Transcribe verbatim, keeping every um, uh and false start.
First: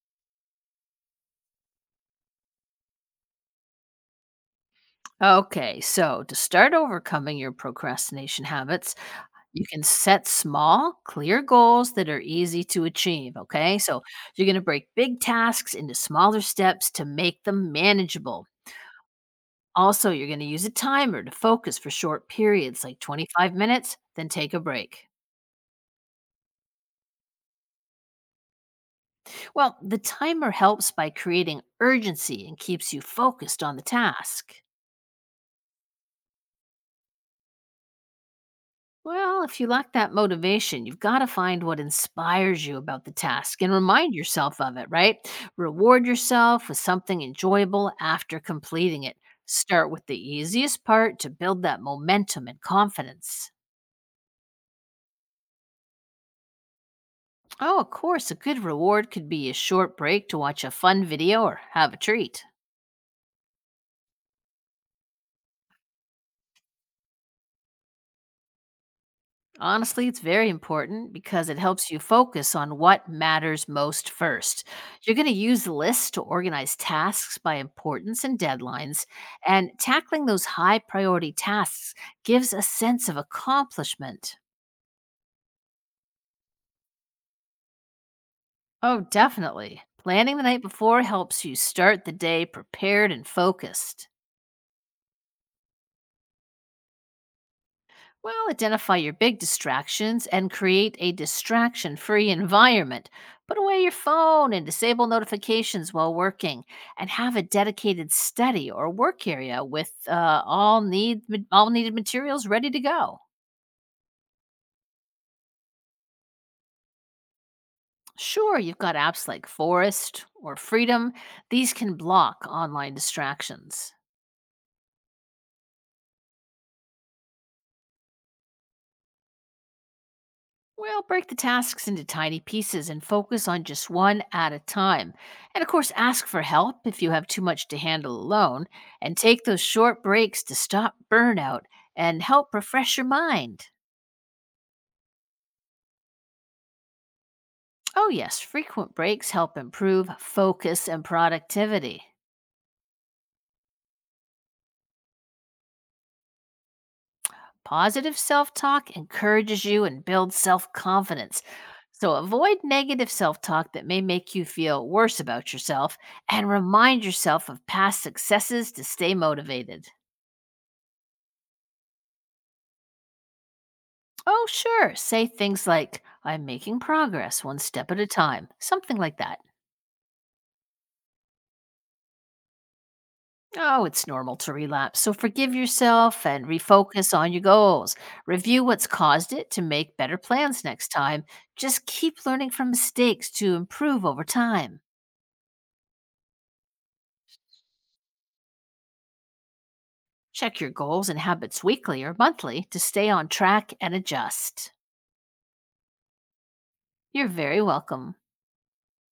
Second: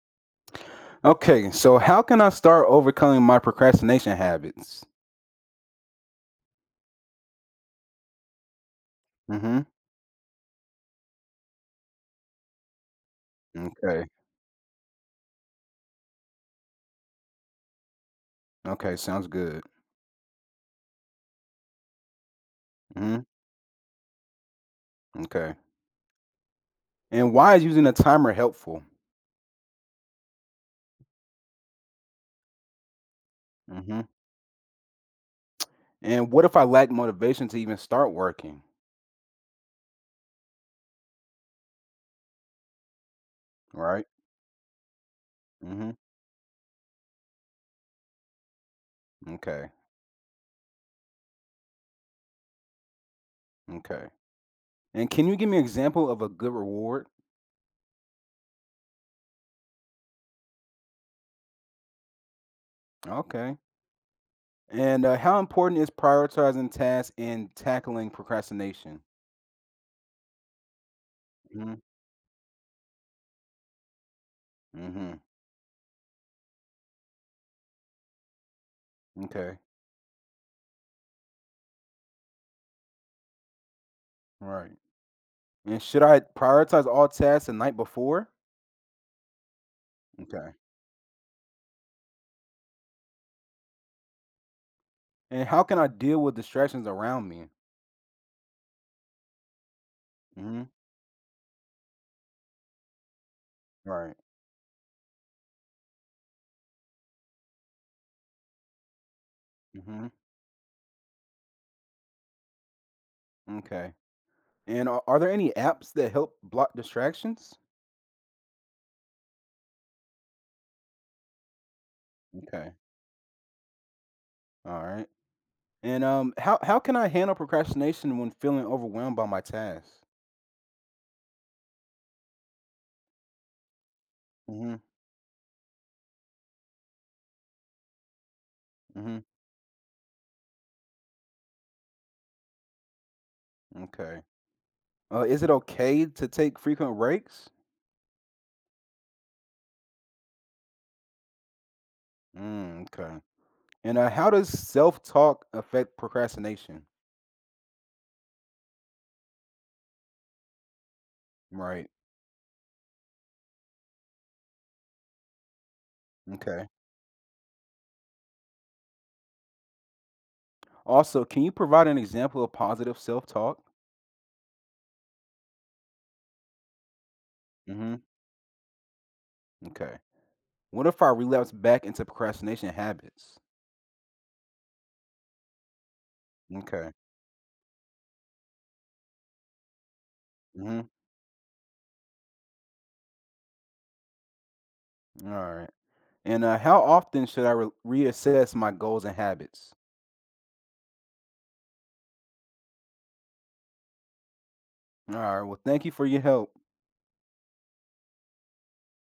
Okay, so how can I start overcoming my procrastination habits? Okay, so to start overcoming your procrastination habits, hmm you can set small, clear goals that are easy to achieve. Okay, so Okay. you're going to break big tasks into smaller steps to make them manageable. Okay, sounds good. Also, you're going to use a timer to focus for short periods, like hmm twenty-five minutes, then take a break. Okay. And why is using a timer helpful? Well, the timer helps by creating urgency and keeps you focused on the hmm task. And what if I lack motivation to even start working? Well, if you lack that motivation, you've got to find what inspires you about the task and Right? remind yourself of it, right? hmm Reward yourself with something enjoyable after completing it. Okay. Start with the easiest part to build that momentum and confidence. Okay. And can you give me an example of a good reward? Oh, of course, a good reward could be a short break to watch a fun video or have a treat. Okay. And uh, how important is prioritizing tasks and tackling procrastination? Honestly, it's very important because it hmm helps you focus on what matters most first. You're hmm going to use lists to organize tasks by importance and deadlines, Okay. and tackling those high priority tasks gives a sense of accomplishment. Right. And should I prioritize all tasks the night before? Oh, definitely. Planning the Okay. night before helps you start the day prepared and focused. And how can I deal with distractions around me? Well, identify your big distractions and Mhm. create a distraction free environment. Put away your Right. phone and disable notifications while working, and have a dedicated study or work area with Mhm. uh, all, need, all needed materials ready to go. Okay. And are, are there any apps that help block distractions? Sure, you've got apps like Forest or Freedom, these can block Okay. online distractions. All right. And um how how can I handle procrastination when feeling overwhelmed by my tasks? Well, break the tasks into tiny pieces and focus on just one at a Mhm. time. And of course, ask for help if you have too much to handle alone, and Mhm. take those short breaks to stop burnout and help refresh your mind. Okay. Uh is it okay to take frequent breaks? Oh, yes, frequent breaks help improve focus and productivity. Mm, okay. And uh, how does self-talk affect procrastination? Positive self talk encourages you and builds self confidence. Right. So avoid negative self talk that may make you feel worse about yourself and Okay. remind yourself of past successes to stay motivated. Also, can you provide an example of positive self-talk? Oh, sure. Say things like, I'm making progress one step at Mhm. a time, something like that. Okay. What if I relapse back into procrastination habits? Oh, it's normal to relapse. So forgive yourself and Okay. refocus on your goals. Review what's caused it to make better plans Mhm. next time. Just keep learning from mistakes to improve over time. Alright. And, uh, how often should I re reassess my goals and habits? Check your goals and habits weekly or monthly to stay on track and adjust. Alright, well, thank you for your help. You're very welcome.